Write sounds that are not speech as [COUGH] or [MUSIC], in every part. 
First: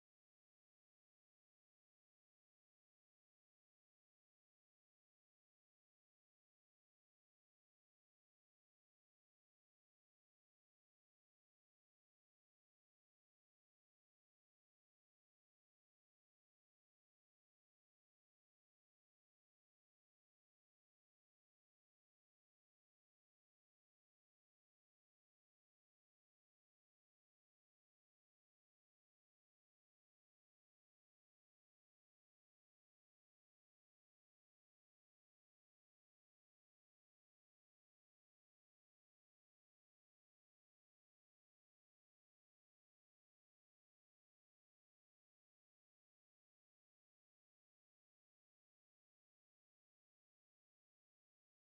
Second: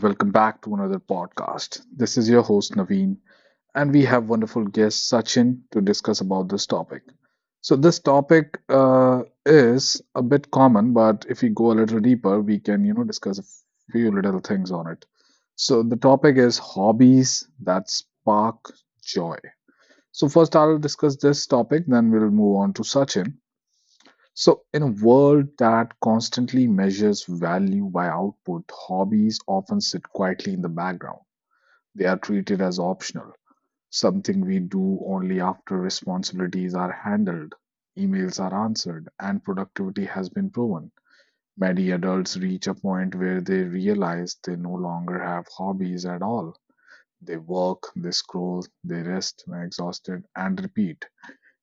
Welcome back to another podcast. This is your host, Naveen, and we have wonderful guest, Sachin, to discuss about this topic. So, this topic is a bit common, but if we go a little deeper, we can, you know, discuss a few little things on it. So, the topic is hobbies that spark joy. So, first, I'll discuss this topic, then we'll move on to Sachin. So, in a world that constantly measures value by output, hobbies often sit quietly in the background. They are treated as optional, something we do only after responsibilities are handled, emails are answered, and productivity has been proven. Many adults reach a point where they realize they no longer have hobbies at all. They work, they scroll, they rest when exhausted, and repeat.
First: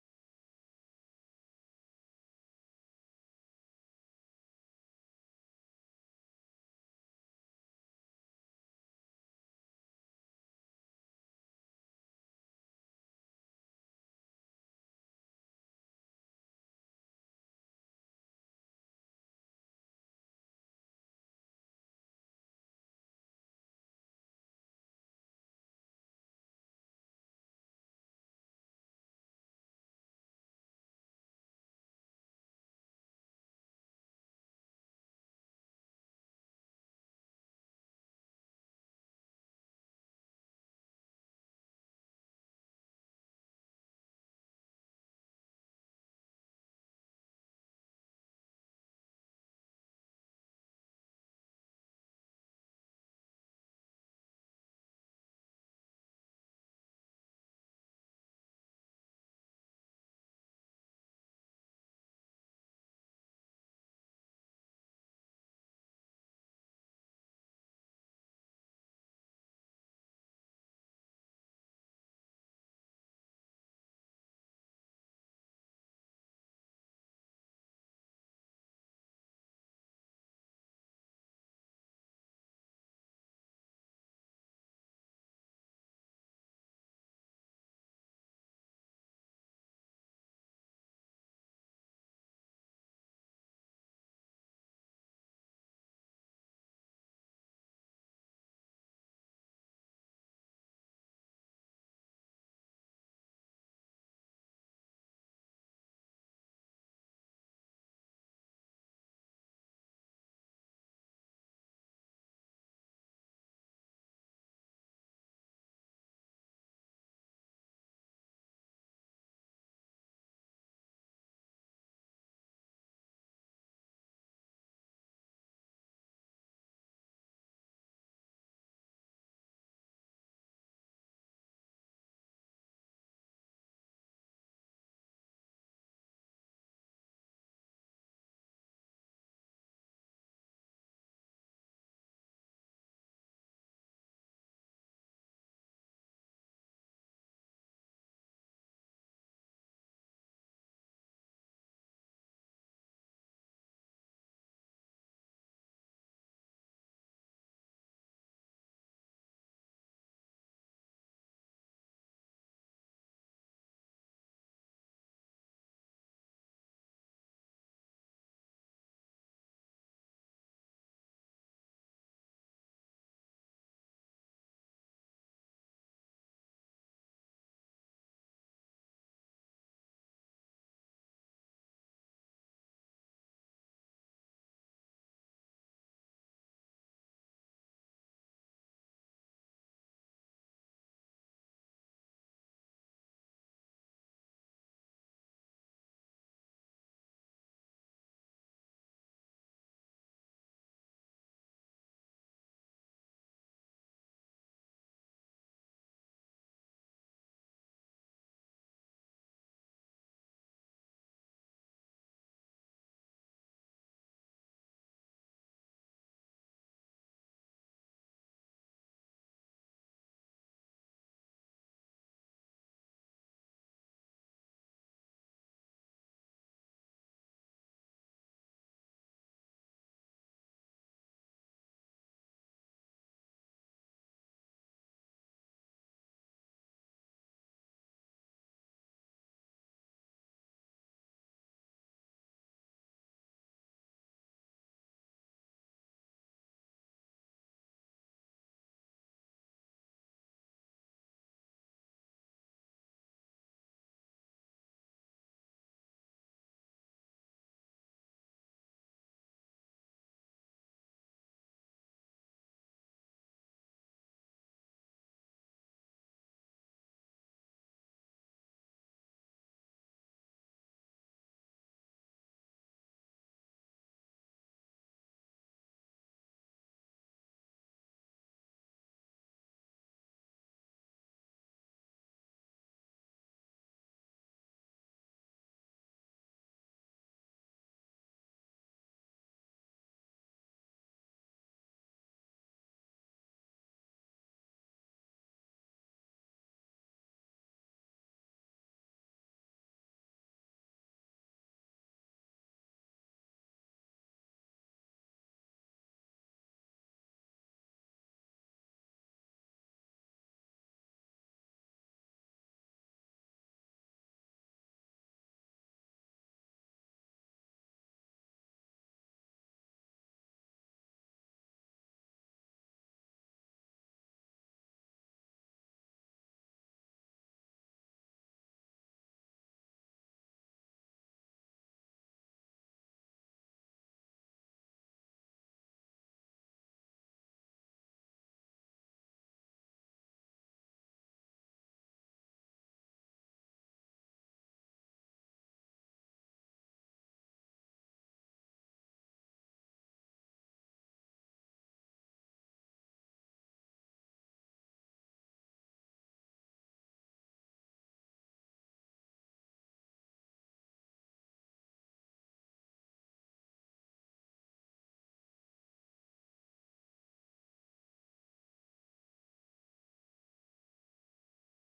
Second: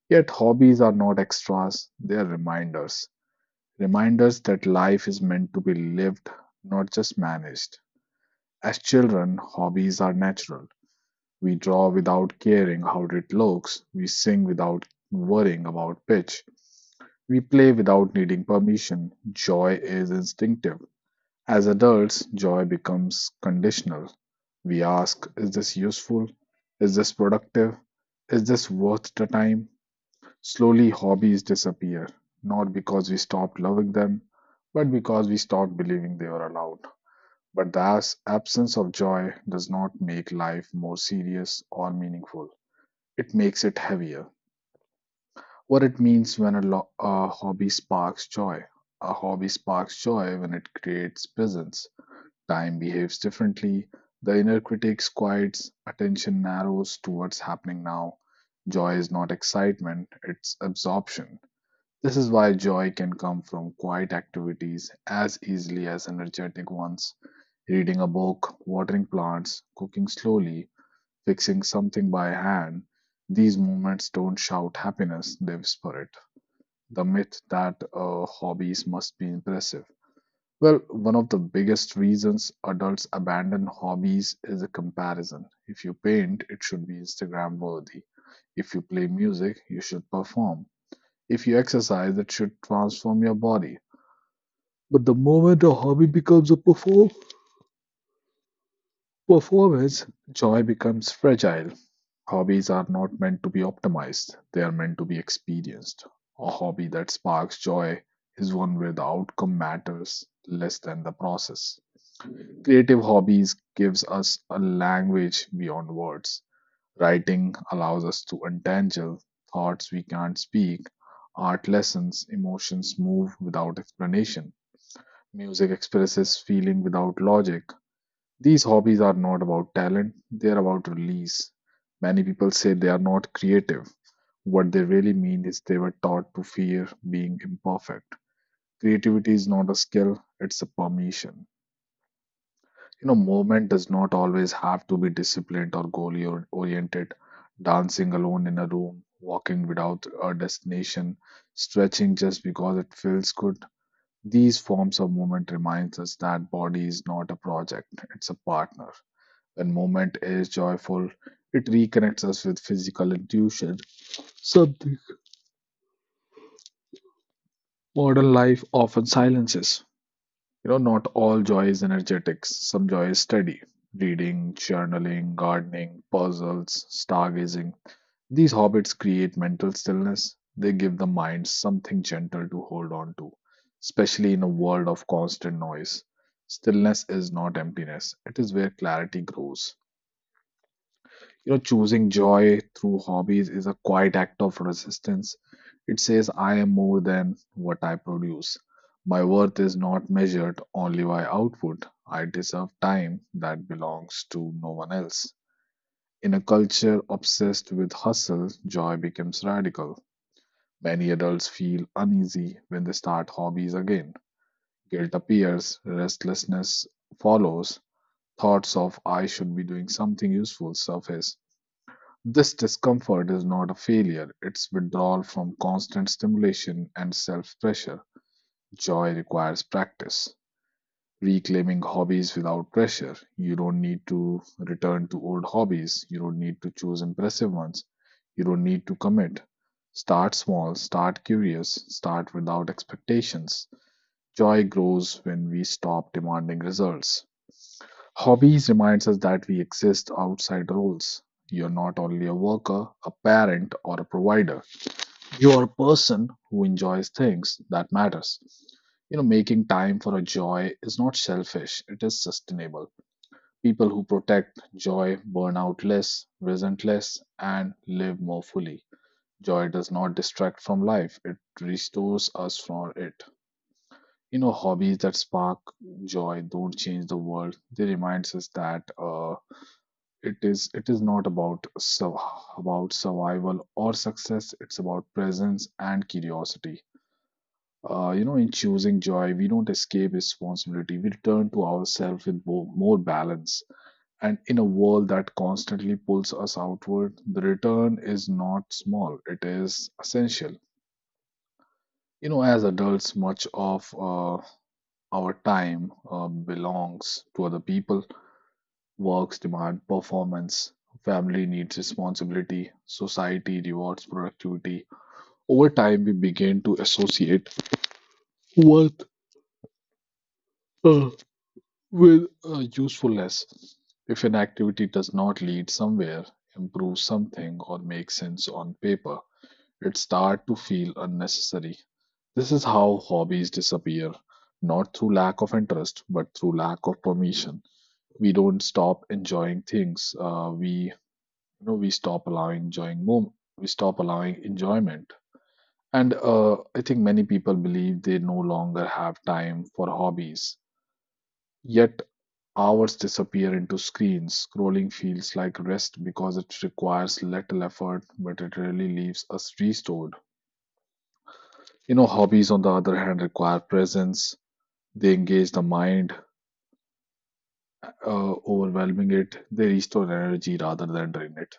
Yet, hobbies are not extras, they are reminders. That life is meant to be lived, not just managed. As children, hobbies are natural. We draw without caring how it looks, we sing without worrying about pitch, we play without needing permission. Joy is instinctive. As adults, joy becomes conditional. We ask, is this useful? Is this productive? Is this worth the time? Slowly, hobbies disappear, not because we stopped loving them, but because we stopped believing they were allowed. But the absence of joy does not make life more serious or meaningful. It makes it heavier. What it means when a hobby sparks joy. A hobby sparks joy when it creates presence. Time behaves differently. The inner critic quiets. Attention narrows towards happening now. Joy is not excitement, it's absorption. This is why joy can come from quiet activities as easily as energetic ones. Reading a book, watering plants, cooking slowly, fixing something by hand. These moments don't shout happiness, they whisper it. The myth that hobbies must be impressive. Well, one of the biggest reasons adults abandon hobbies is a comparison. If you paint, it should be Instagram worthy. If you play music, you should perform. If you exercise, it should transform your body. But the moment a hobby becomes a performance, joy becomes fragile. Hobbies are not meant to be optimized, they are meant to be experienced. A hobby that sparks joy is one where the outcome matters less than the process. Creative hobbies gives us a language beyond words. Writing allows us to untangle thoughts we can't speak. Art lessons emotions move without explanation. Music expresses feeling without logic. These hobbies are not about talent, they are about release. Many people say they are not creative. What they really mean is they were taught to fear being imperfect. Creativity is not a skill, it's a permission. You know, movement does not always have to be disciplined or oriented. Dancing alone in a room, walking without a destination, stretching just because it feels good. These forms of movement reminds us that body is not a project, it's a partner. When movement is joyful, it reconnects us with physical intuition, something modern life often silences. You know, not all joy is energetics. Some joy is steady. Reading, journaling, gardening, puzzles, stargazing. These hobbits create mental stillness. They give the mind something gentle to hold on to, especially in a world of constant noise. Stillness is not emptiness, it is where clarity grows. You know, choosing joy through hobbies is a quiet act of resistance. It says, I am more than what I produce. My worth is not measured only by output. I deserve time that belongs to no one else. In a culture obsessed with hustle, joy becomes radical. Many adults feel uneasy when they start hobbies again. Guilt appears, restlessness follows, thoughts of I should be doing something useful surface. This discomfort is not a failure, it's withdrawal from constant stimulation and self pressure. Joy requires practice. Reclaiming hobbies without pressure. You don't need to return to old hobbies. You don't need to choose impressive ones. You don't need to commit. Start small, start curious, start without expectations. Joy grows when we stop demanding results. Hobbies reminds us that we exist outside roles. You're not only a worker, a parent, or a provider. You are a person who enjoys things that matters. You know, making time for a joy is not selfish, it is sustainable. People who protect joy burn out less, resent less, and live more fully. Joy does not distract from life, it restores us from it. You know, hobbies that spark joy don't change the world. They remind us that it is not about about survival or success. It's about presence and curiosity. You know, in choosing joy, we don't escape responsibility, we return to ourselves with more balance. And in a world that constantly pulls us outward, the return is not small, it is essential. You know, as adults, much of our time belongs to other people. Works demand performance, family needs responsibility, society rewards productivity. Over time, we begin to associate worth uh, with usefulness. If an activity does not lead somewhere, improve something, or make sense on paper, it starts to feel unnecessary. This is how hobbies disappear, not through lack of interest, but through lack of permission. We don't stop enjoying things. We you know we stop allowing enjoying moment. We stop allowing enjoyment. And I think many people believe they no longer have time for hobbies. Yet hours disappear into screens. Scrolling feels like rest because it requires little effort, but it really leaves us restored. You know, hobbies, on the other hand, require presence. They engage the mind overwhelming it. They restore energy rather than drain it.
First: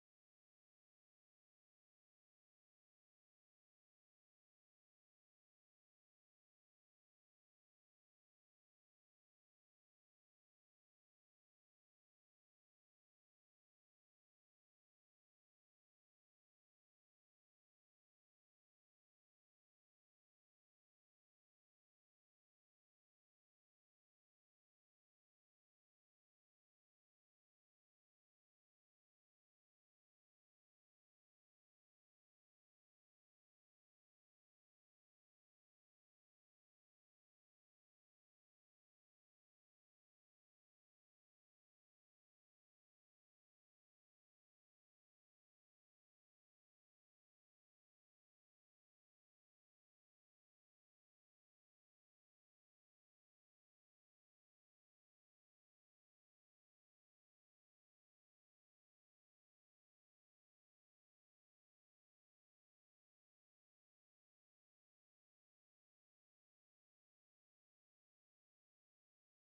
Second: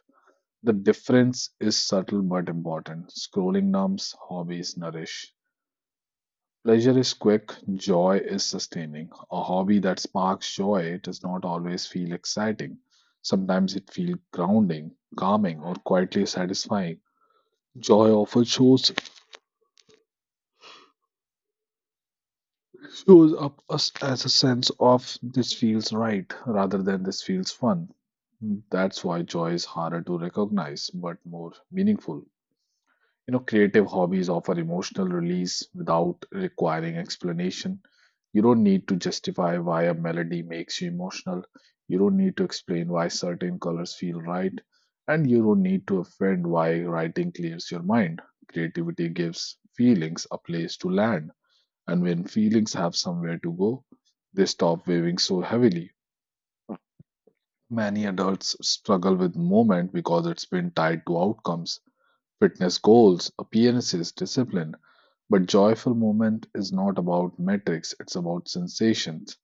The difference is subtle but important. Scrolling numbs, hobbies nourish. Pleasure is quick, joy is sustaining. A hobby that sparks joy does not always feel exciting. Sometimes it feels grounding, calming, or quietly satisfying. Joy often shows up us as a sense of this feels right rather than this feels fun. Hmm. That's why joy is harder to recognize but more meaningful. You know, creative hobbies offer emotional release without requiring explanation. You don't need to justify why a melody makes you emotional. You don't need to explain why certain colors feel right. And you don't need to offend why writing clears your mind. Creativity gives feelings a place to land. And when feelings have somewhere to go, they stop weighing so heavily. Many adults struggle with movement because it's been tied to outcomes, fitness goals, appearances, discipline. But joyful movement is not about metrics, it's about sensations.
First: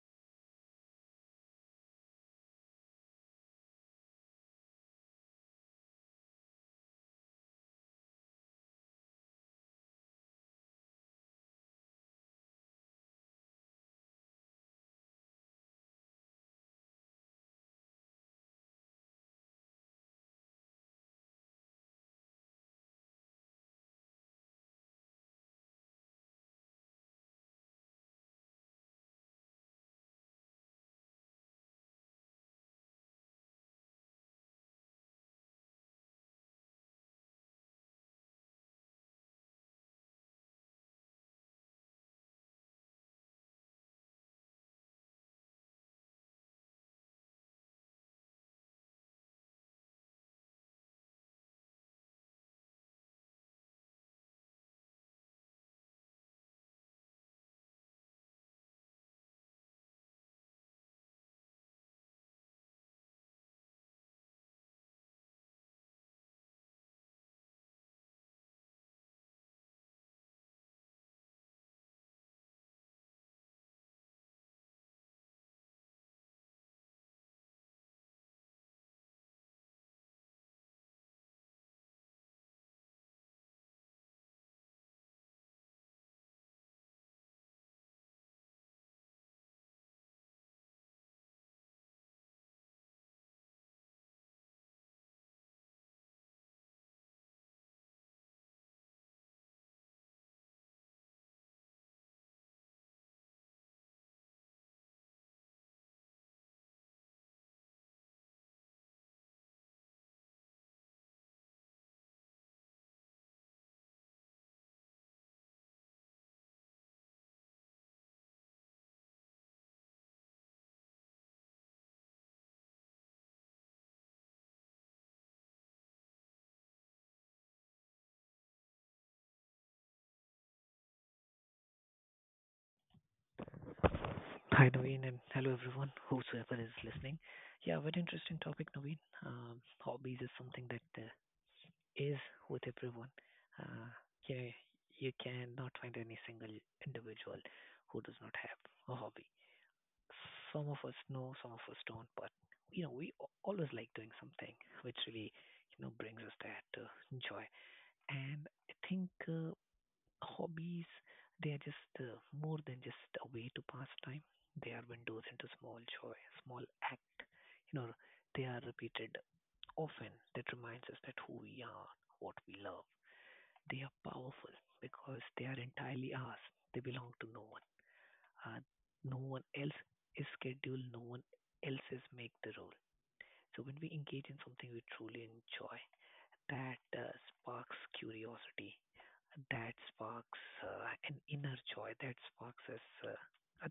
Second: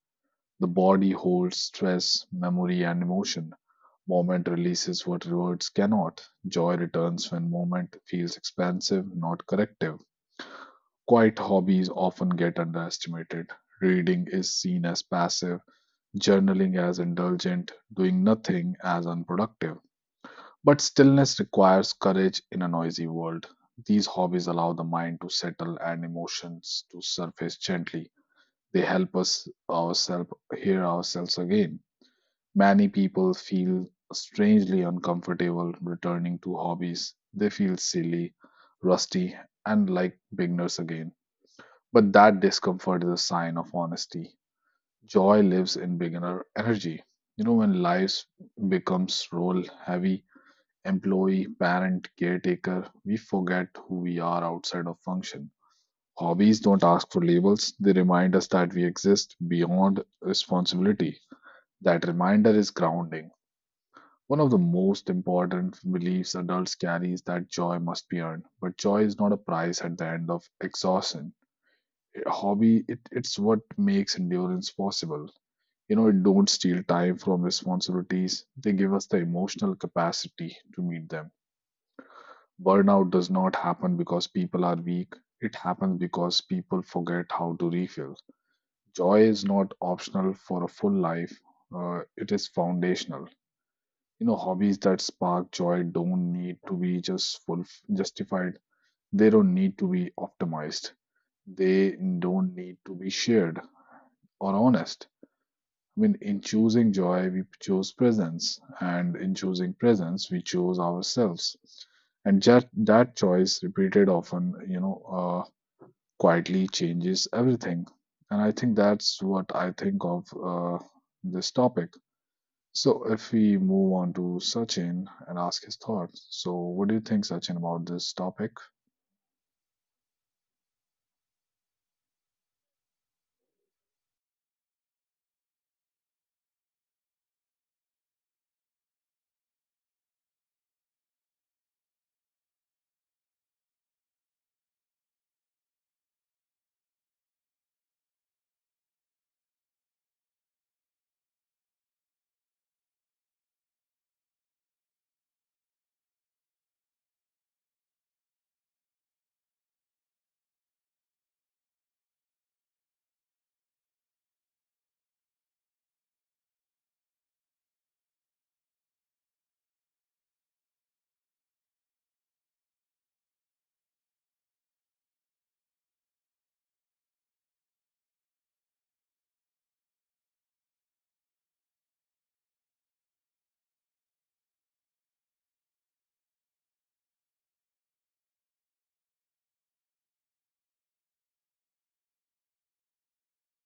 The body holds stress, memory, and emotion. Movement releases what words cannot. Joy returns when movement feels expansive, not corrective. Quiet hobbies often get underestimated. Reading is seen as passive, journaling as indulgent, doing nothing as unproductive. But stillness requires courage in a noisy world. These hobbies allow the mind to settle and emotions to surface gently. They help us ourselves hear ourselves again. Many people feel strangely uncomfortable returning to hobbies. They feel silly, rusty, and like beginners again. But that discomfort is a sign of honesty. Joy lives in beginner energy. You know, when life becomes role heavy, employee, parent, caretaker, we forget who we are outside of function. Hobbies don't ask for labels, they remind us that we exist beyond responsibility. That reminder is grounding. One of the most important beliefs adults carry is that joy must be earned, but joy is not a prize at the end of exhaustion. A hobby, it's what makes endurance possible. You know, it don't steal time from responsibilities, they give us the emotional capacity to meet them. Burnout does not happen because people are weak, it happens because people forget how to refill. Joy is not optional for a full life, it is foundational. You know, hobbies that spark joy don't need to be justified. They don't need to be optimized. They don't need to be shared or honest. I mean, in choosing joy, we choose presence, and in choosing presence, we choose ourselves. And just that choice, repeated often, you know, quietly changes everything. And I think that's what I think of this topic. So, if we move on to Sachin and ask his thoughts, so what do you think, Sachin, about this topic? Hi, Naveen, and hello everyone, whosoever is listening. Yeah, very interesting topic, Naveen. Hobbies is something that is with everyone. Uh, you, know, you cannot find any single individual who does not have a hobby. Some of us know, some of us don't, but we always like doing something which really, brings us that joy. And I think hobbies, they are just more than just a way to pass time. They are windows into small joy, small act. You know, they are repeated often that reminds us that who we are, what we love. They are powerful because they are entirely ours. They belong to no one. Uh, no one else is scheduled, no one else is make the rule. So when we engage in something we truly enjoy, that sparks curiosity, that sparks an inner joy, that sparks us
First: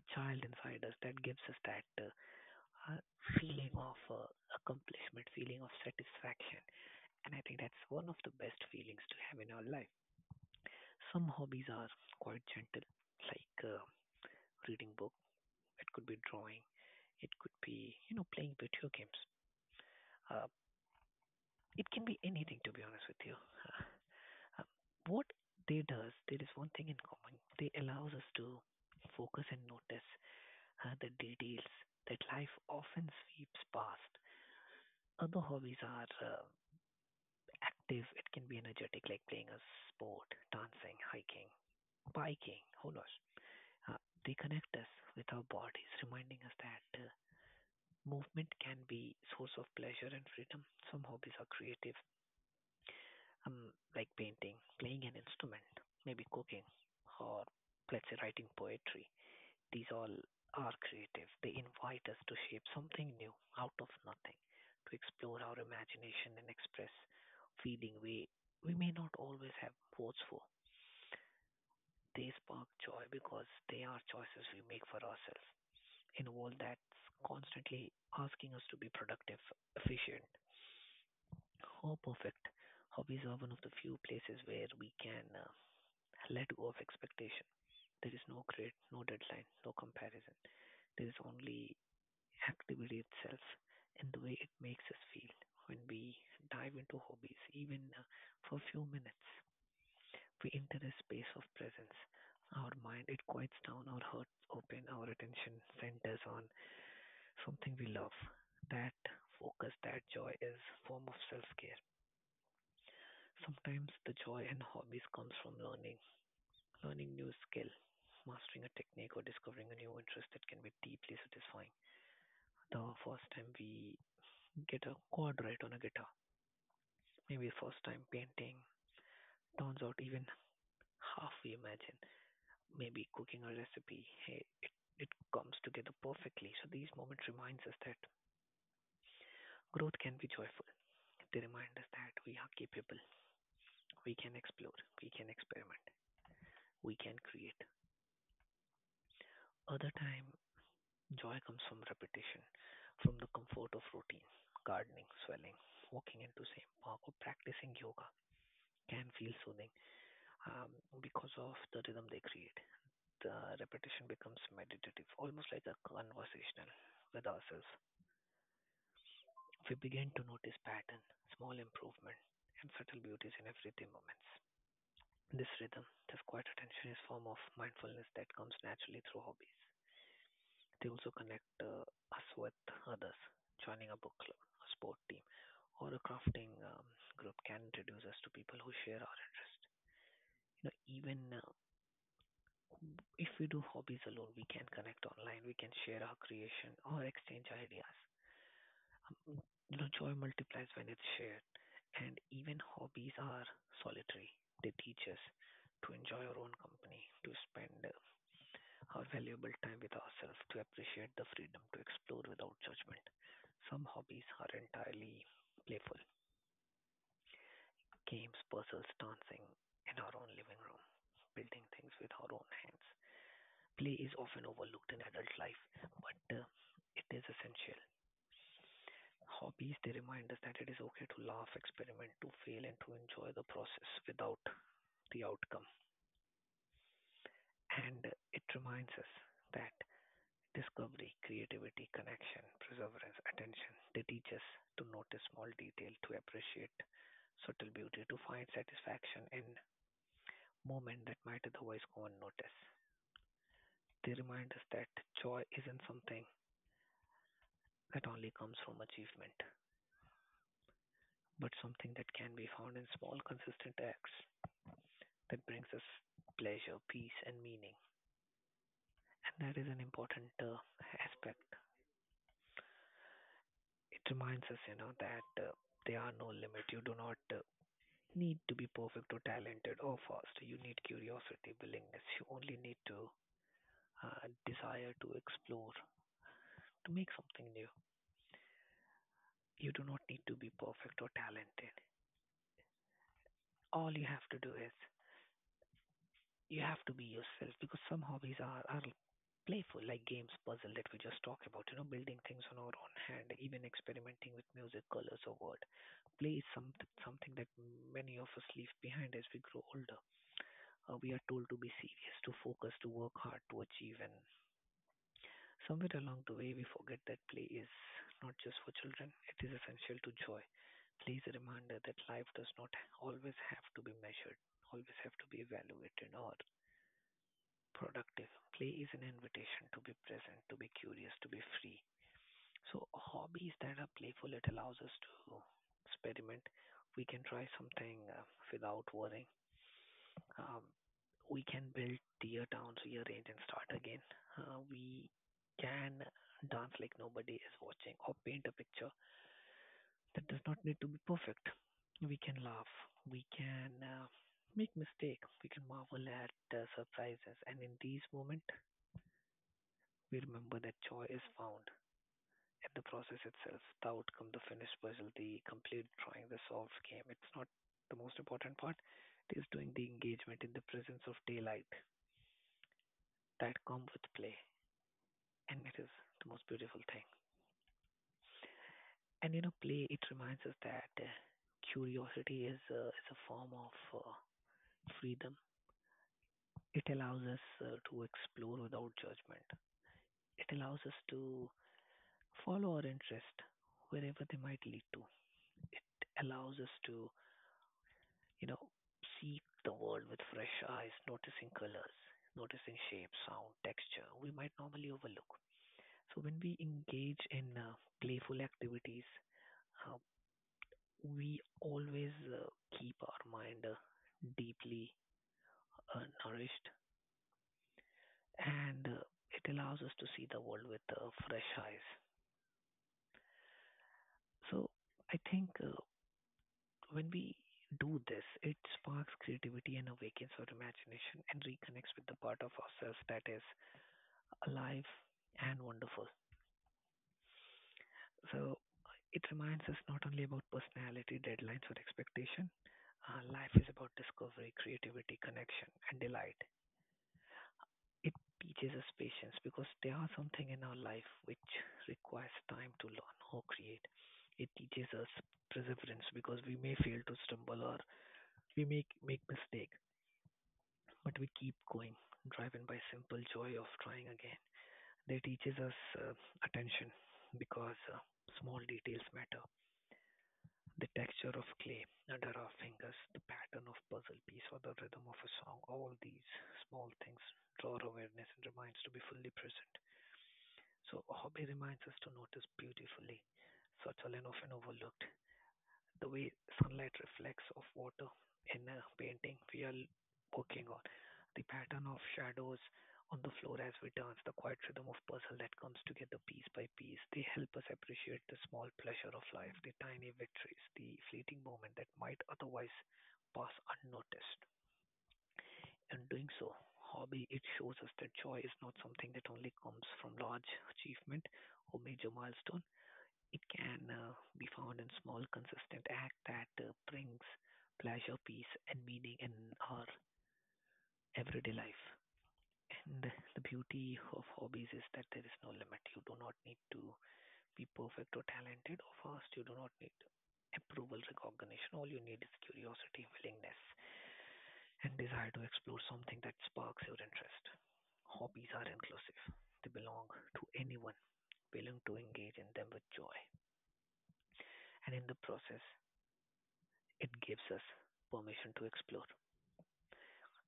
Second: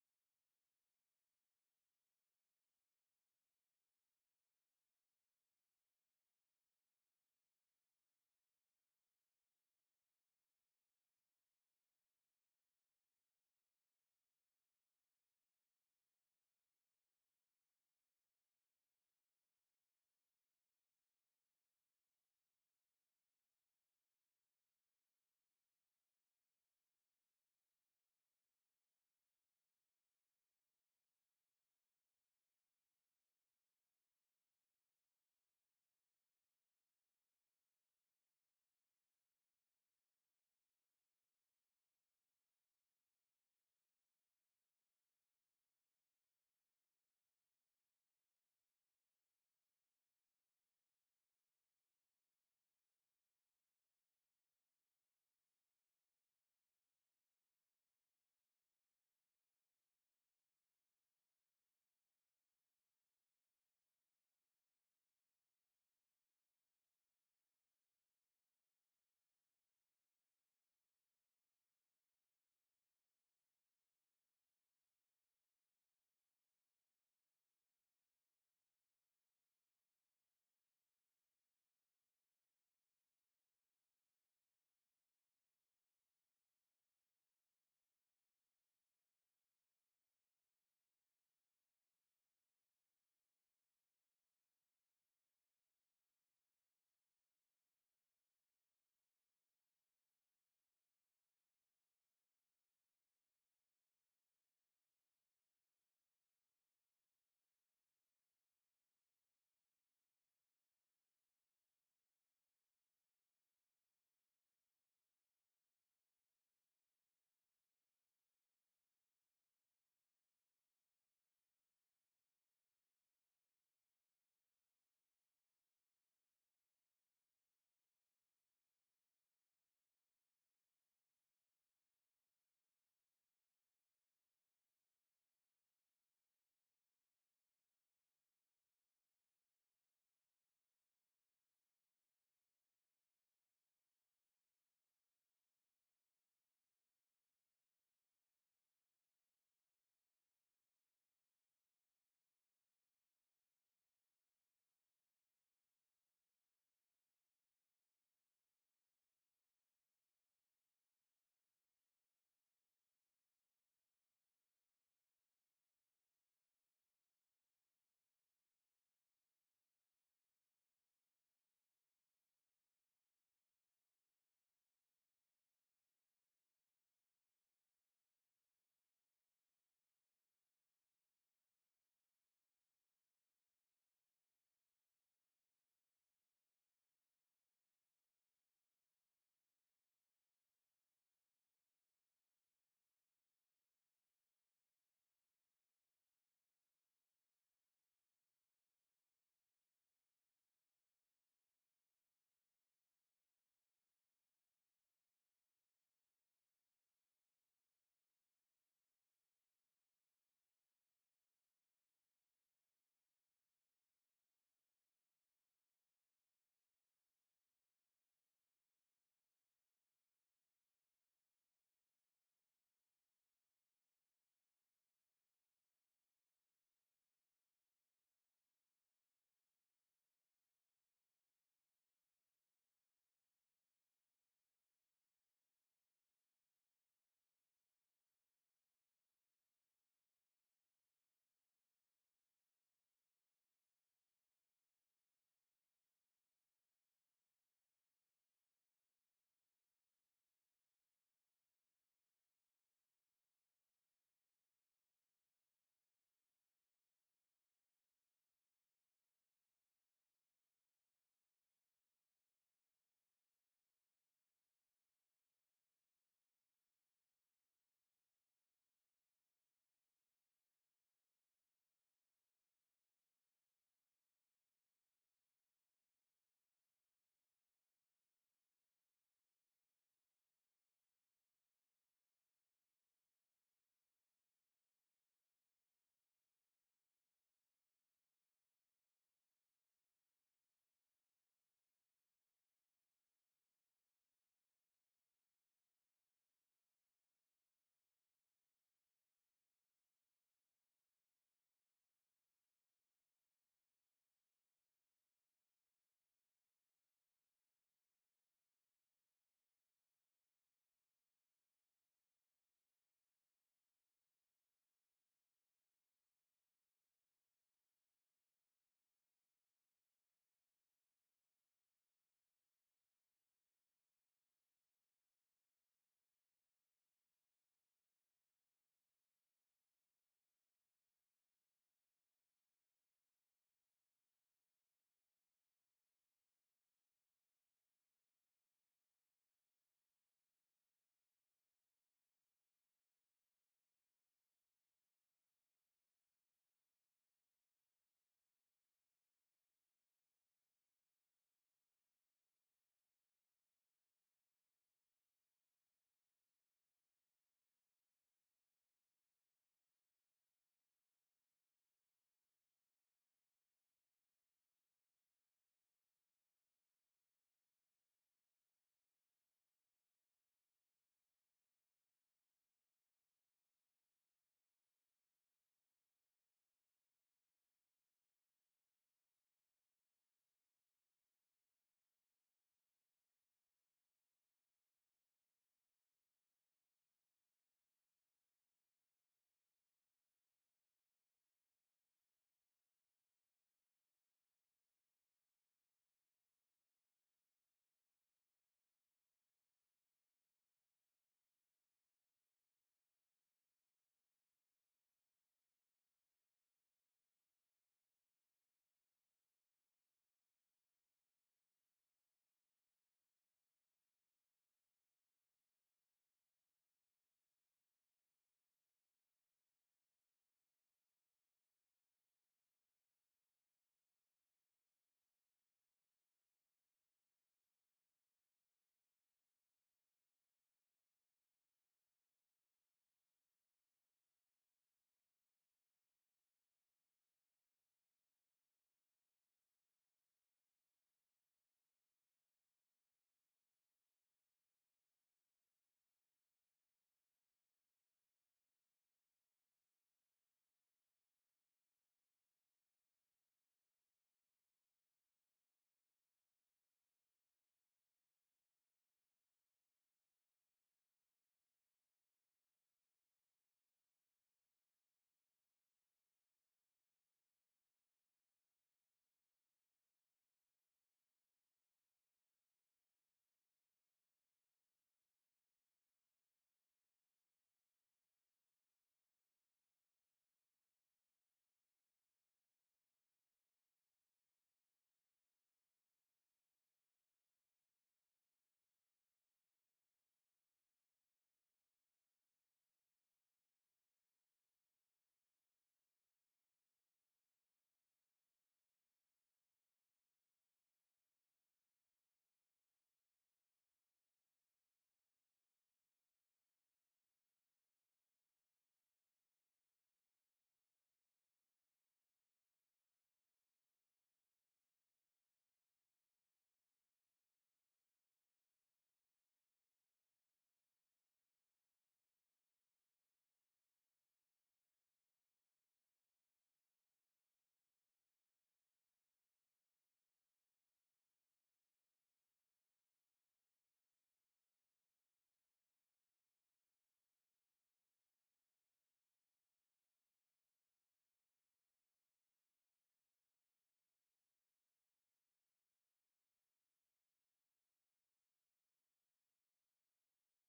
a child inside us, that gives us that uh, feeling of accomplishment, feeling of satisfaction. And I think that's one of the best feelings to have in our life. Some hobbies are quite gentle, like reading book, it could be drawing, it could be, playing video games. Uh, it can be anything, to be honest with you. Uh, What they does, there is one thing in common. They allows us to focus and notice the details that life often sweeps past. Other hobbies are active. It can be energetic, like playing a sport, dancing, hiking, biking, who knows? Uh, they connect us with our bodies, reminding us that movement can be source of pleasure and freedom. Some hobbies are creative, like painting, playing an instrument, maybe cooking, or let's say writing poetry. These all are creative. They invite us to shape something new out of nothing, to explore our imagination and express feeling we may not always have words for. They spark joy because they are choices we make for ourselves in a world that's constantly asking us to be productive, efficient, or perfect. Hobbies are one of the few places where we can let go of expectation. There is no grade, no deadline, no comparison. There is only activity itself and the way it makes us feel. When we dive into hobbies, even for a few minutes, we enter a space of presence. Our mind, it quiets down, our hearts open, our attention centers on something we love. That focus, that joy is form of self-care. Sometimes the joy in hobbies comes from learning new skill, mastering a technique, or discovering a new interest that can be deeply satisfying. The first time we get a chord right on a guitar, maybe first time painting, turns out even half we imagine, maybe cooking a recipe, hey, it comes together perfectly. So these moments reminds us that growth can be joyful. They remind us that we are capable, we can explore, we can experiment, we can create. Other time joy comes from repetition, from the comfort of routine. Gardening, swelling, walking into same park or practicing yoga can feel soothing um, because of the rhythm they create. The repetition becomes meditative, almost like a conversational with ourselves. We begin to notice pattern, small improvement, and subtle beauties in everyday moments. This rhythm, this quiet attention is form of mindfulness that comes naturally through hobbies. They also connect us with others. Joining a book club, a sport team, or a crafting group can introduce us to people who share our interest. You know, even if we do hobbies alone, we can connect online. We can share our creation or exchange ideas. Mm, You know, joy multiplies when it's shared. And even hobbies are solitary. They teach us to enjoy our own company, to spend our valuable time with ourselves to appreciate the freedom to explore without judgment. Some hobbies are entirely playful games, puzzles, dancing in our own living room, building things with our own hands. Play is often overlooked in adult life, but it is essential. Hobbies they remind us that it is okay to laugh, experiment, to fail, and to enjoy the process without the outcome. And it reminds us that discovery, creativity, connection, perseverance, attention. They teach us to notice small detail, to appreciate subtle beauty, to find satisfaction in moment that might otherwise go unnoticed. They remind us that joy isn't something that only comes from achievement, but something that can be found in small, consistent acts that brings us pleasure, peace, and meaning. And that is an important aspect. It reminds us, you know, that there are no limits. You do not need to be perfect or talented or fast. You need curiosity, willingness. You only need to desire to explore, to make something new. You do not need to be perfect or talented. All you have to do is you have to be yourself because some hobbies are playful, like games, puzzle that we just talked about, you know, building things on our own hand, even experimenting with music, colors, or word. Play is something that many of us leave behind as we grow older we are told to be serious, to focus, to work hard, to achieve, and somewhere along the way, we forget that play is not just for children, it is essential to joy. Play is a reminder that life does not always have to be measured, always have to be evaluated or productive. Play is an invitation to be present, to be curious, to be free. So, hobbies that are playful, it allows us to experiment. We can try something without worrying, um, we can build tier towns, rearrange, and start again. We can dance like nobody is watching or paint a picture that does not need to be perfect. We can laugh. We can make mistakes. We can marvel at surprises. And in these moments, we remember that joy is found in the process itself the outcome, the finished puzzle, the complete drawing, the solved game. It's not the most important part, it is doing the engagement in the presence of daylight that come with play, and it is the most beautiful thing. And you know, play it reminds us that curiosity is a form of uh, freedom. It allows us to explore without judgment. It allows us to follow our interest wherever they might lead to. It allows us to, you know, see the world with fresh eyes, noticing colors, noticing shape, sound, texture we might normally overlook. So when we engage in playful activities, uh, we always keep our mind deeply nourished and it allows us to see the world with fresh eyes. So I think when we do this, it sparks creativity and awakens our imagination and reconnects with the part of ourselves that is alive and wonderful. So it reminds us not only about personality, deadlines, or expectation. Life is about discovery, creativity, connection, and delight. It teaches us patience because there are something in our life which requires time to learn or create. It teaches us perseverance because we may fail to stumble or we make mistake, but we keep going, driven by simple joy of trying again. They teaches us attention because small details matter. The texture of clay under our fingers, the pattern of puzzle piece or the rhythm of a song, all these small things draw our awareness and reminds to be fully present. So a hobby reminds us to notice beautifully, such are often overlooked, the way sunlight reflects off water in a painting we are working on, the pattern of shadows on the floor as we dance, the quiet rhythm of puzzle that comes together piece by piece. They help us appreciate the small pleasure of life, the tiny victories, the fleeting moment that might otherwise pass unnoticed in doing so, hobby, it shows us that joy is not something that only comes from large achievement or major milestone. It can be found in small, consistent act that brings pleasure, peace, and meaning in our everyday life. And the beauty of hobbies is that there is no limit. You do not need to be perfect or talented or fast. You do not need approval, recognition. All you need is curiosity, willingness, and desire to explore something that sparks your interest. Hobbies are inclusive. They belong to anyone willing to engage in them with joy. And in the process, it gives us permission to explore.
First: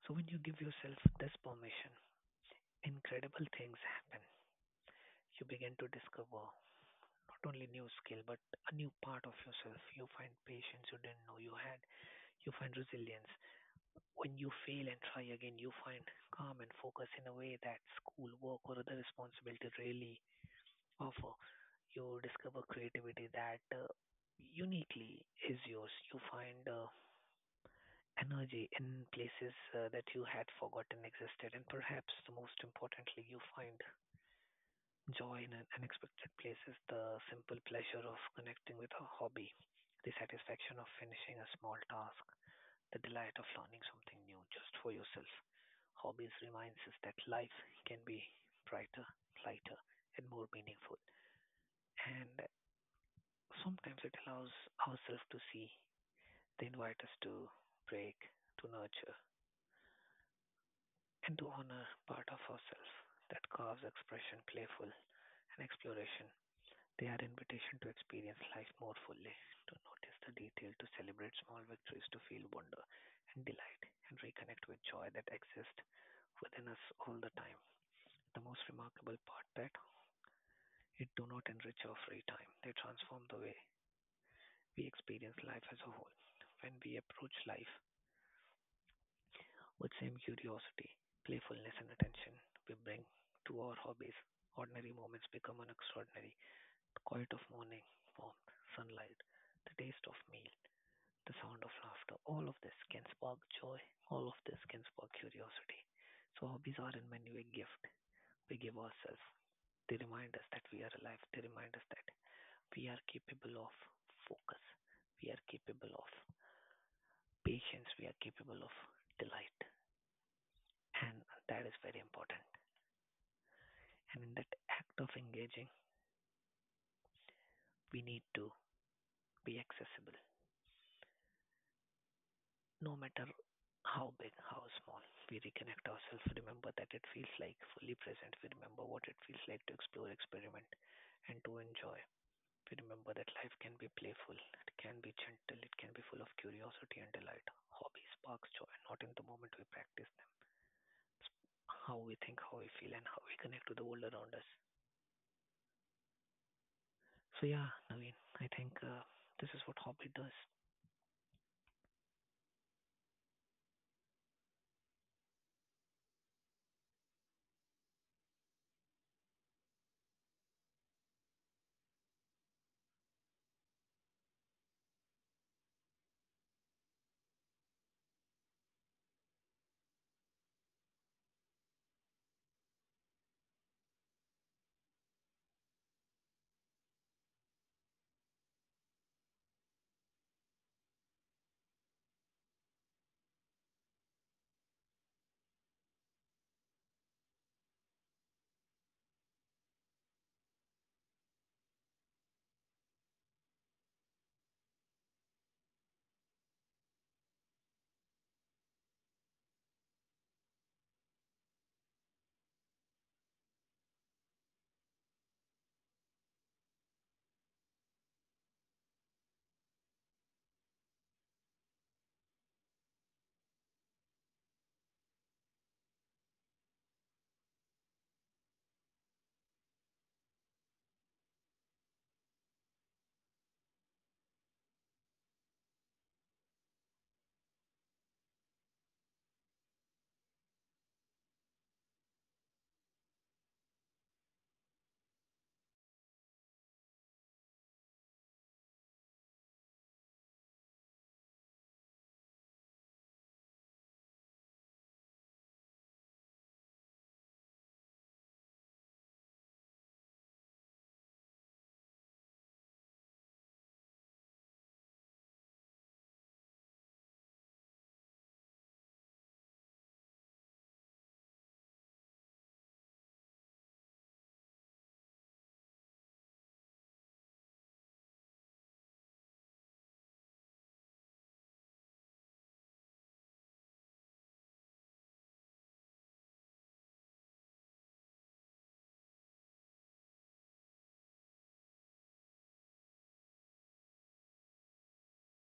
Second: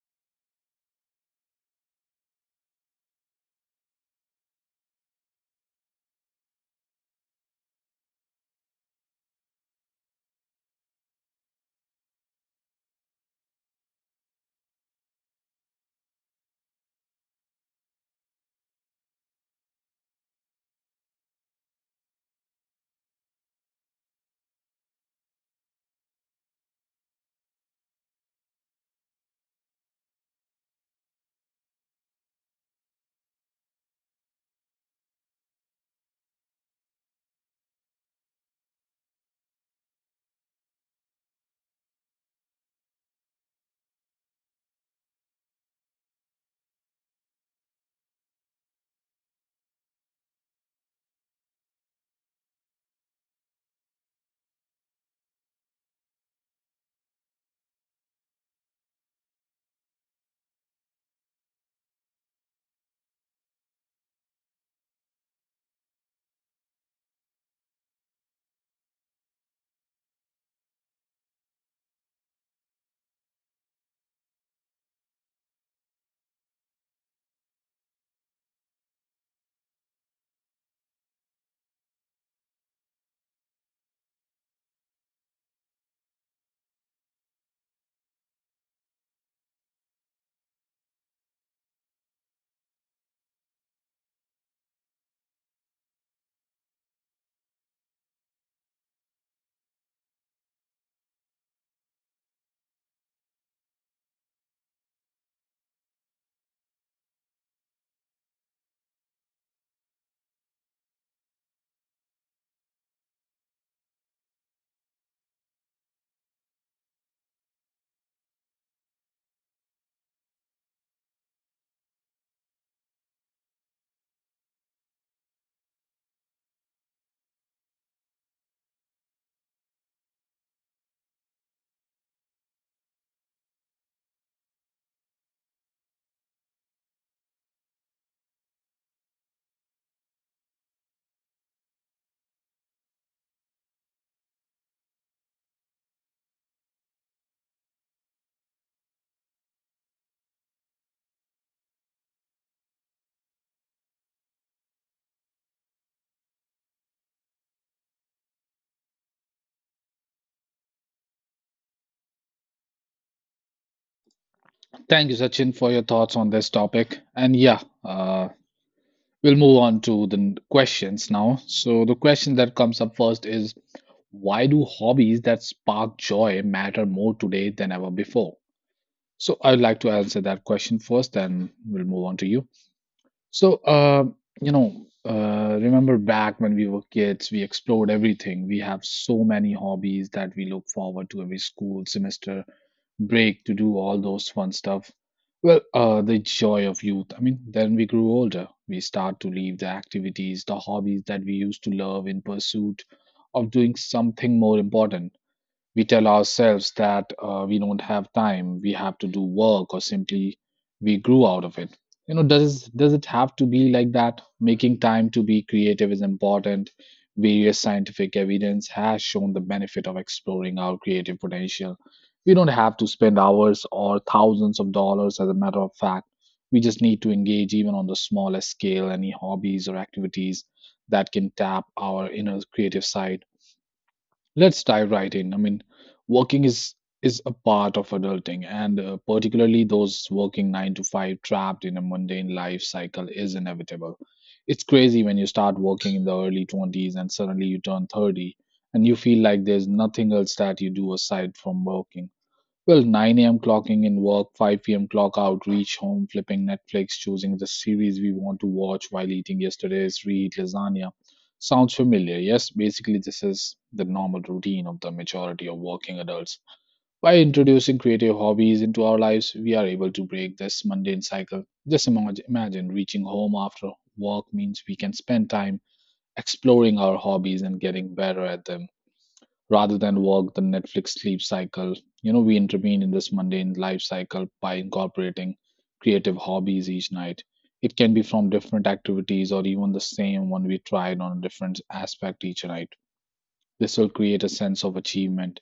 So when you give yourself this permission, incredible things happen. You begin to discover not only new skill but a new part of yourself. You find patience you didn't know you had. You find resilience. When you fail and try again, you find calm and focus in a way that school, work, or other responsibility really offer, you discover creativity that uniquely is yours. You find energy in places that you had forgotten existed, and perhaps the most importantly, you find joy in an unexpected places, the simple pleasure of connecting with a hobby, the satisfaction of finishing a small task, the delight of learning something new just for yourself. Hobbies reminds us that life can be brighter, lighter, and more meaningful. And sometimes it allows ourselves to see. They invite us to break, to nurture, and to honor part of ourselves that carves expression playful and exploration. They are invitation to experience life more fully, to notice the detail, to celebrate small victories, to feel wonder and delight, and reconnect with joy that exists within us all the time. The most remarkable part that it do not enrich our free time. They transform the way we experience life as a whole. When we approach life with same curiosity, playfulness and attention we bring to our hobbies, ordinary moments become an extraordinary. The quiet of morning, warmth, sunlight, the taste of meal, the sound of laughter, all of this can spark joy, all of this can spark curiosity. So hobbies are in many ways a gift we give ourselves. They remind us that we are alive. They remind us that we are capable of focus. We are capable of patience. We are capable of delight. And that is very important. And in that act of engaging, we need to be accessible. No matter how big, how small, we reconnect ourselves, remember that it feels like fully present, we remember what it feels like to explore, experiment, and to enjoy. We remember that life can be playful, it can be gentle, it can be full of curiosity and delight. Hobby sparks joy, not in the moment we practice them. It's how we think, how we feel, and how we connect to the world around us. So yeah, Naveen, I think this is what hobby does. Thank you, Sachin, for your thoughts on this topic. And yeah, we'll move on to the questions now. So, the question that comes up first is why do hobbies that spark joy matter more today than ever before? So, I'd like to answer that question first, and we'll move on to you. So, you know, remember back when we were kids, we explored everything. We have so many hobbies that we look forward to every school semester break to do all those fun stuff. Well, the joy of youth. I mean, then we grew older. We start to leave the activities, the hobbies that we used to love in pursuit of doing something more important. We tell ourselves that we don't have time, we have to do work, or simply we grew out of it. You know, does it have to be like that? Making time to be creative is important. Various scientific evidence has shown the benefit of exploring our creative potential. We don't have to spend hours or thousands of dollars, as a matter of fact. We just need to engage even on the smallest scale, any hobbies or activities that can tap our inner creative side. Let's dive right in. I mean, working is a part of adulting, and particularly those working nine to five, trapped in a mundane life cycle, is inevitable. It's crazy when you start working in the early 20s and suddenly you turn 30, and you feel like there's nothing else that you do aside from working. Well, 9 a.m. clocking in work, 5 p.m. clock out, reach home, flipping Netflix, choosing the series we want to watch while eating yesterday's reheat lasagna. Sounds familiar, yes? Basically, this is the normal routine of the majority of working adults. By introducing creative hobbies into our lives, we are able to break this mundane cycle. Just imagine reaching home after work means we can spend time exploring our hobbies and getting better at them rather than work the Netflix sleep cycle. You know, we intervene in this mundane life cycle by incorporating creative hobbies each night. It can be from different activities or even the same one we tried on a different aspect each night. This will create a sense of achievement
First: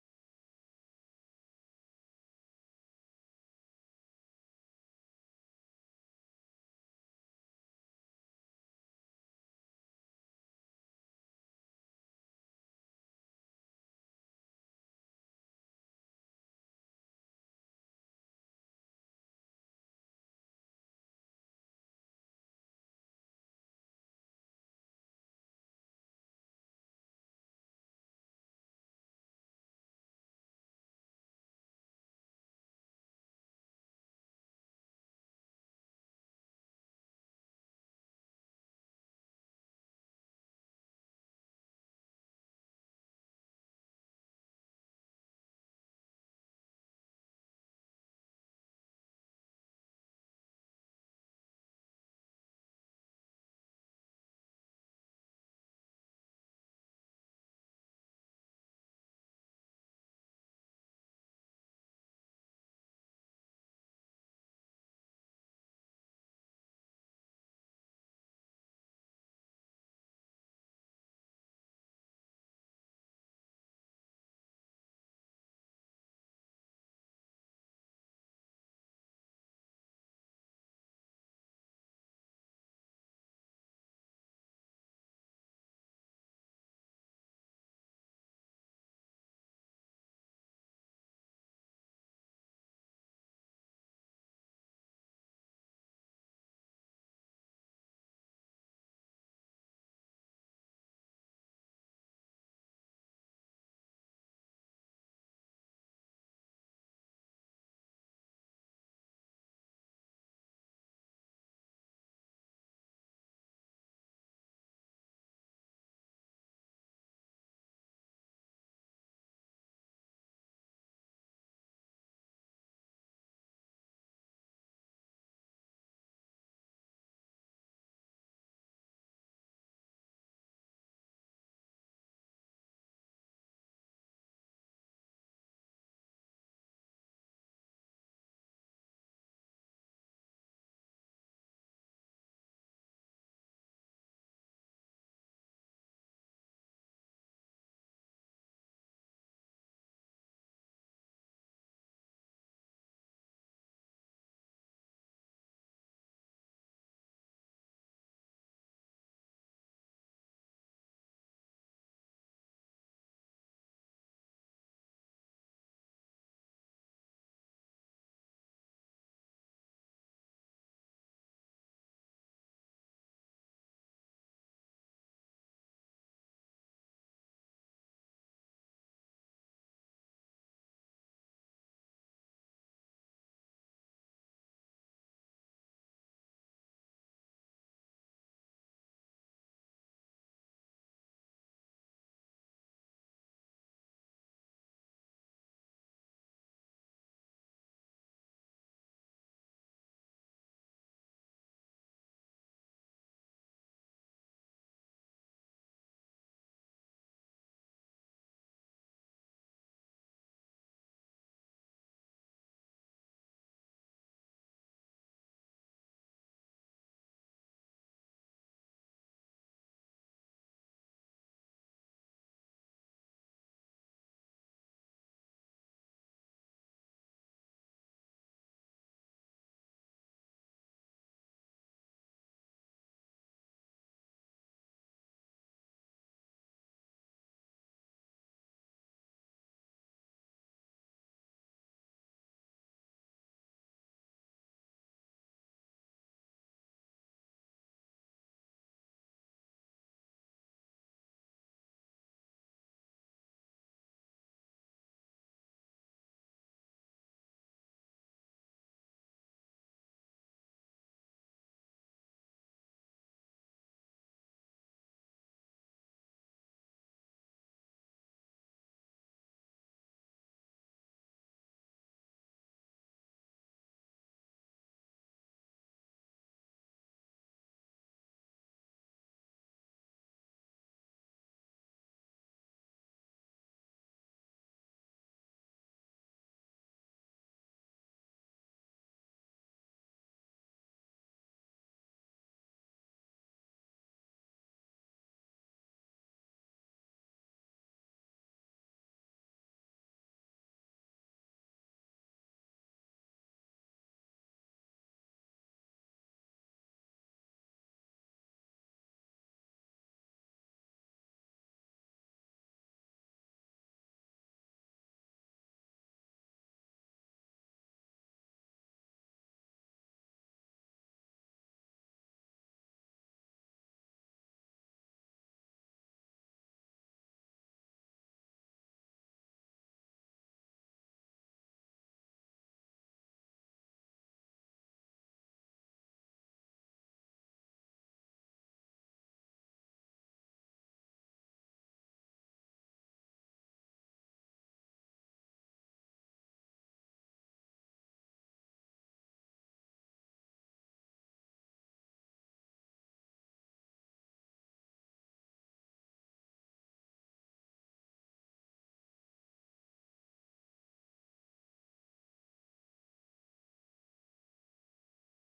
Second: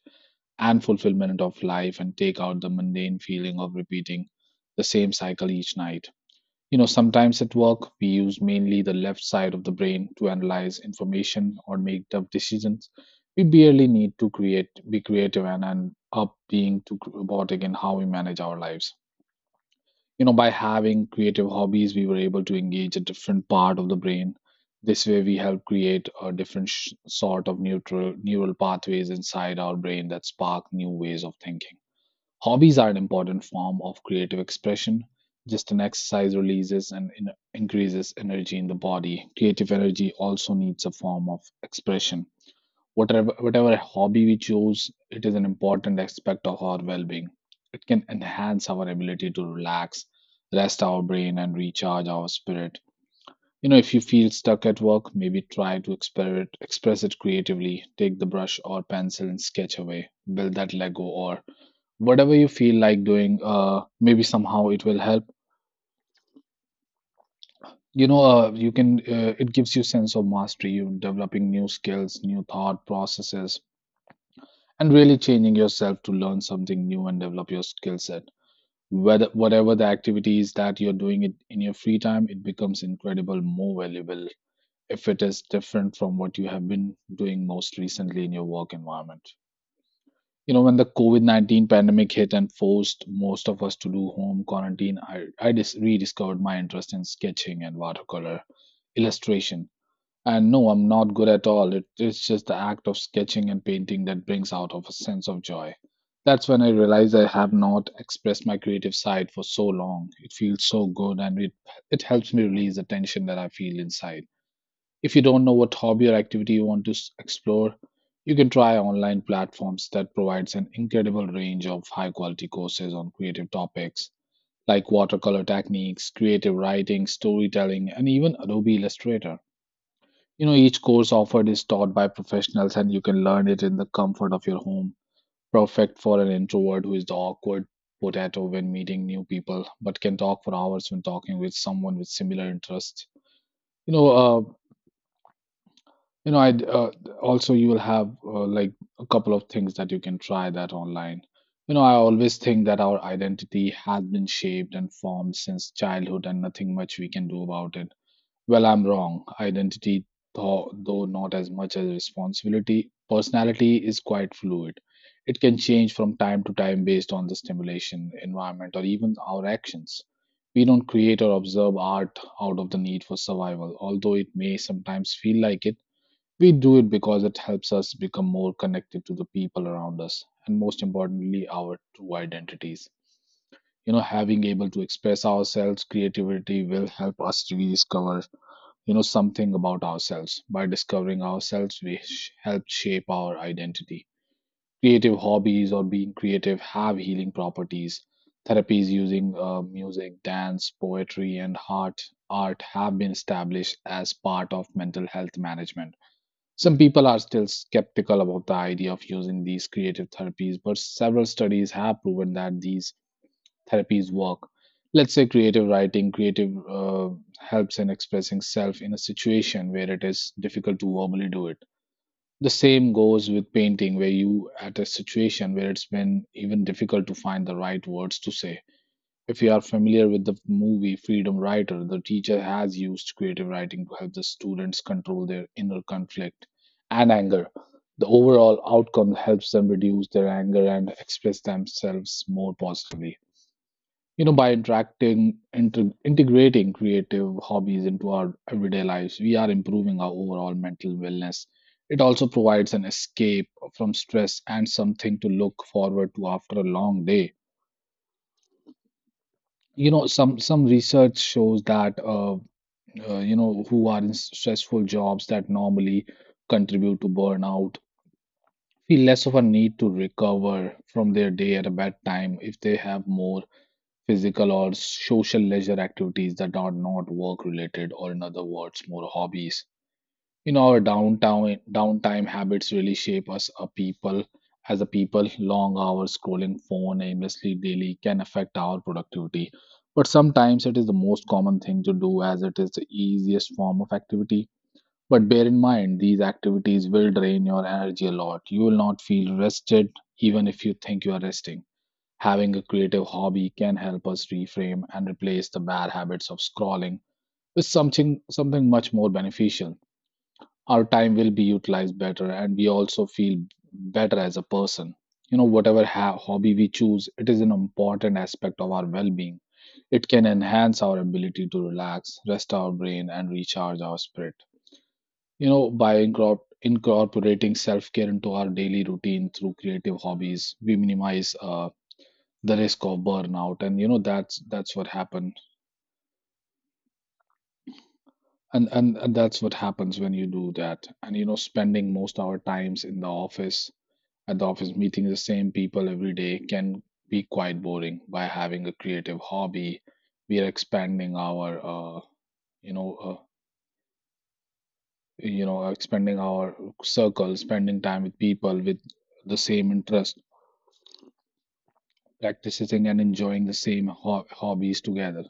and fulfillment of life and take out the mundane feeling of repeating the same cycle each night. You know, sometimes at work, we use mainly the left side of the brain to analyze information or make tough decisions. We barely need to create, be creative, and end up being too robotic in how we manage our lives. You know, by having creative hobbies, we were able to engage a different part of the brain. This way, we help create a different sort of neutral neural pathways inside our brain that spark new ways of thinking. Hobbies are an important form of creative expression. Just an exercise releases and increases energy in the body. Creative energy also needs a form of expression. Whatever hobby we choose, it is an important aspect of our well being. It can enhance our ability to relax, rest our brain, and recharge our spirit. You know, if you feel stuck at work, maybe try to express it creatively. Take the brush or pencil and sketch away, build that Lego, or whatever you feel like doing. Maybe somehow it will help. You know you can It gives you sense of mastery, you developing new skills, new thought processes and really changing yourself to learn something new and develop your skill set. Whether whatever the activity is that you're doing it in your free time, it becomes incredible more valuable if it is different from what you have been doing most recently in your work environment. You know, when the covid-19 pandemic hit and forced most of us to do home quarantine, I rediscovered my interest in sketching and watercolor illustration. And no, I'm not good at all. It's just the act of sketching and painting that brings out of a sense of joy. That's when I realized I have not expressed my creative side for so long. It feels so good and it helps me release the tension that I feel inside. If you don't know what hobby or activity you want to explore, you can try online platforms that provides an incredible range of high quality courses on creative topics like watercolor techniques, creative writing, storytelling, and even Adobe Illustrator. You know, each course offered is taught by professionals and you can learn it in the comfort of your home. Perfect for an introvert who is the awkward potato when meeting new people, but can talk for hours when talking with someone with similar interests. You know, uh, You know, I Also you will have like a couple of things that you can try that online. You know, I always think that our identity has been shaped and formed since childhood, and nothing much we can do about it. Well, I'm wrong. Identity, though not as much as responsibility, personality is quite fluid. It can change from time to time based on the stimulation, environment, or even our actions. We don't create or observe art out of the need for survival, although it may sometimes feel like it. We do it because it helps us become more connected to the people around us and most importantly our true identities. You know, having able to express ourselves, creativity will help us to rediscover, you know, something about ourselves. By discovering ourselves, we help shape our identity. Creative hobbies or being creative have healing properties. Therapies using music, dance, poetry, and art have been established as part of mental health management. Some people are still skeptical about the idea of using these creative therapies, but several studies have proven that these therapies work. Let's say creative writing, creative helps in expressing self in a situation where it is difficult to verbally do it. The same goes with painting, where you at a situation where it's been even difficult to find the right words to say. If you are familiar with the movie Freedom Writer, the teacher has used creative writing to help the students control their inner conflict and anger. The overall outcome helps them reduce their anger and express themselves more positively. You know, by integrating creative hobbies into our everyday lives, we are improving our overall mental wellness. It also provides an escape from stress and something to look forward to after a long day. You know, some research shows that you know who are in stressful jobs that normally contribute to burnout feel less of a need to recover from their day at a bad time if they have more physical or social leisure activities that are not work related, or in other words, more hobbies. You know, our downtown downtime habits really shape us a people as a people. Long hours scrolling phone aimlessly daily can affect our productivity, but sometimes it is the most common thing to do as it is the easiest form of activity. But bear in mind, these activities will drain your energy a lot. You will not feel rested even if you think you are resting. Having a creative hobby can help us reframe and replace the bad habits of scrolling with something much more beneficial. Our time will be utilized better and we also feel better as a person. You know, whatever hobby we choose, it is an important aspect of our well-being. It can enhance our ability to relax, rest our brain, and recharge our spirit. You know, by incorporating self-care into our daily routine through creative hobbies, we minimize the risk of burnout. And you know, that's what happened. And that's what happens when you do that. And you know, spending most our times in the office, at the office, meeting the same people every day can be quite boring. By having a creative hobby, we are expanding our, you know, uh, expanding our circle, spending time with people with the same interest, practicing and enjoying the same hobbies together.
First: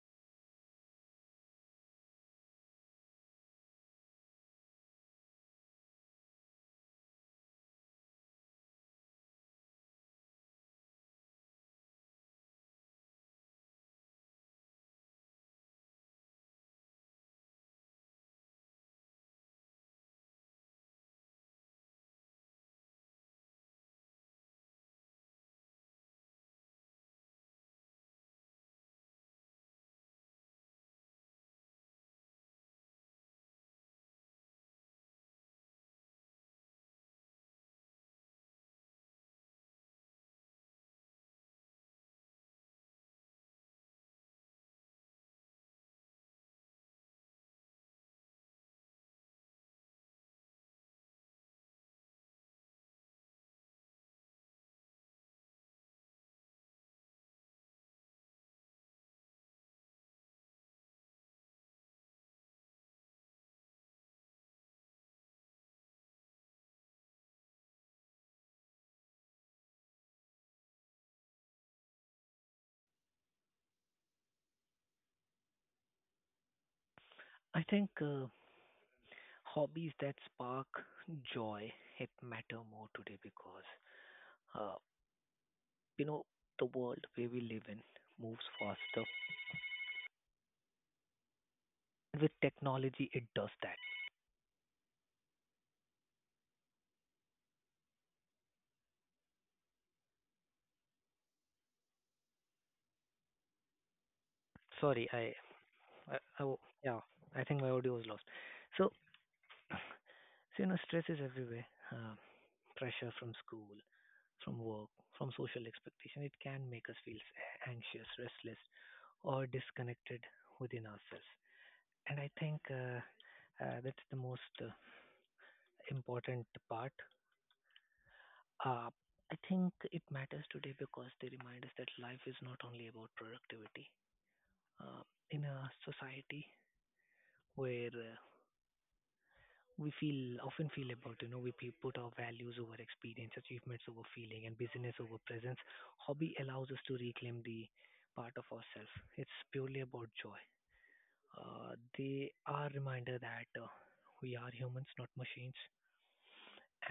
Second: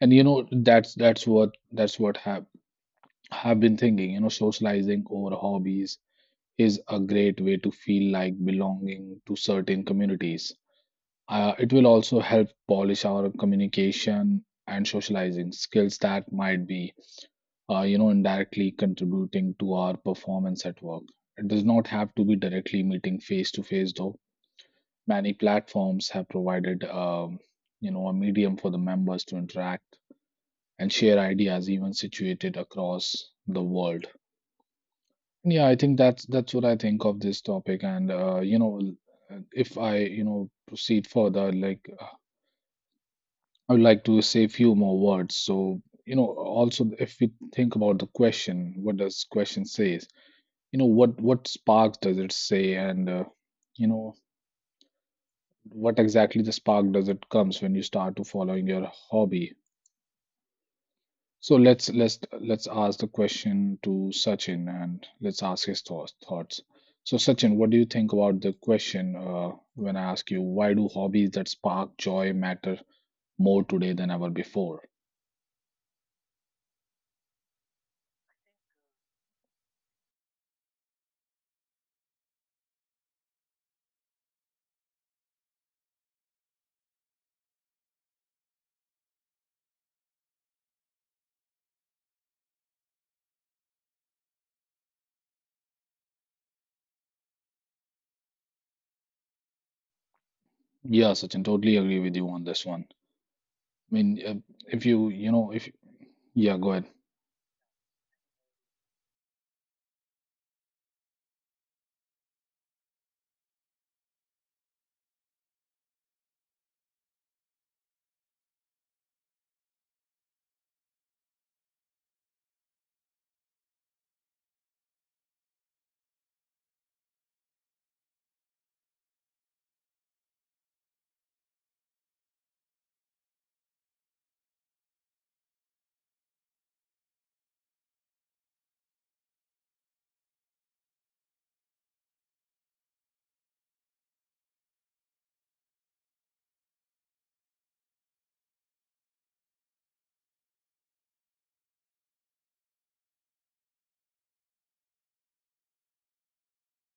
And you know, that's what have been thinking. You know, socializing over hobbies is a great way to feel like belonging to certain communities. It will also help polish our communication and socializing skills that might be, you know, indirectly contributing to our performance at work. It does not have to be directly meeting face to face, though. Many platforms have provided, you know, a medium for the members to interact and share ideas, even situated across the world. Yeah, I think that's what I think of this topic, and you know, if I, you know, proceed further, like I would like to say a few more words. So, you know, also if we think about the question, what does question says? You know, what spark does it say, and you know, what exactly the spark does it comes when you start to following your hobby? So let's ask the question to Sachin, and let's ask his thoughts. Thoughts. So Sachin, what do you think about the question when I ask you, why do hobbies that spark joy matter more today than ever before? I think hobbies that spark joy it matter more today because uh, you know the world where we live in moves faster with technology it does that. Yeah, Sachin, totally agree with you on this one. I mean, if you, Sorry, you know, if, I, I yeah, w- go ahead. yeah, I think my audio was lost. So, [CLEARS THROAT] so you know stress is everywhere. uh, Pressure from school, from work, from social expectation, it can make us feel anxious, restless, or disconnected within ourselves. And I think that's the most important part. Uh, I think it matters today because they remind us that life is not only about productivity. Uh, in a society where we feel often feel about, you know, we put our values over experience, achievements over feeling, and busyness over presence. Hobby allows us to reclaim the part of ourselves. It's purely about joy. They are reminder that we are humans, not machines,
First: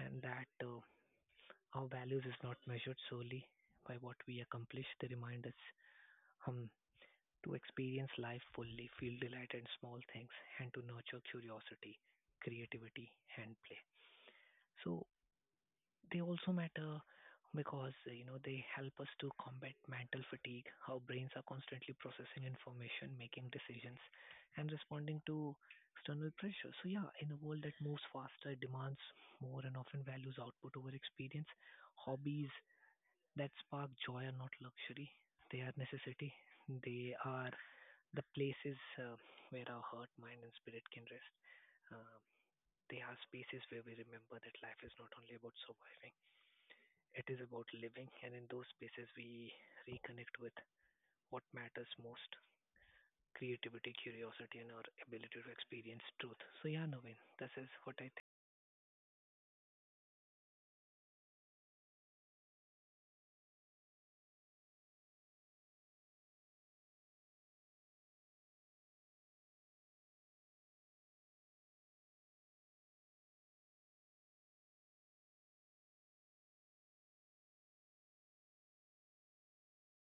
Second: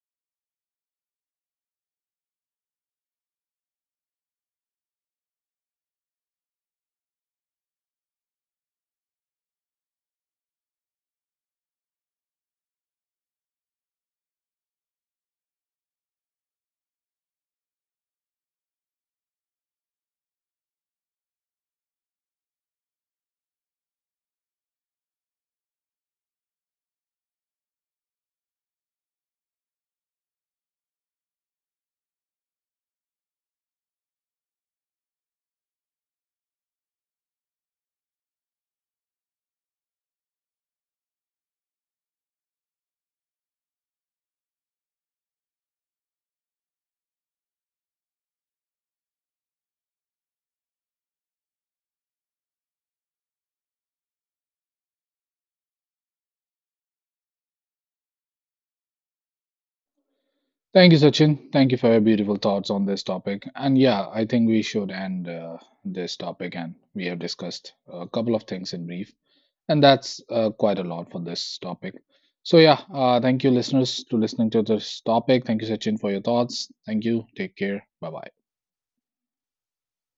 and that. Our values is not measured solely by what we accomplish. They remind us, um, to experience life fully, feel delight in small things, and to nurture curiosity, creativity, and play. So they also matter because you know they help us to combat mental fatigue. Our brains are constantly processing information, making decisions, and responding to external pressure. So yeah, in a world that moves faster, demands more, and often values output over experience, hobbies that spark joy are not luxury, they are necessity. They are the places where our heart, mind, and spirit can rest. Uh, they are spaces where we remember that life is not only about surviving, it is about living. And in those spaces, we reconnect with what matters most: creativity, curiosity, and our ability to experience truth. So, yeah, Naveen, this is what I Thank you, Sachin. Thank you for your beautiful thoughts on this topic. And yeah, I think we should end this topic. And we have discussed a couple of things in brief, and that's quite a lot for this topic. So yeah, thank you, listeners, to listening to this topic. Thank you, Sachin, for your thoughts. Thank you. Take care. Bye bye.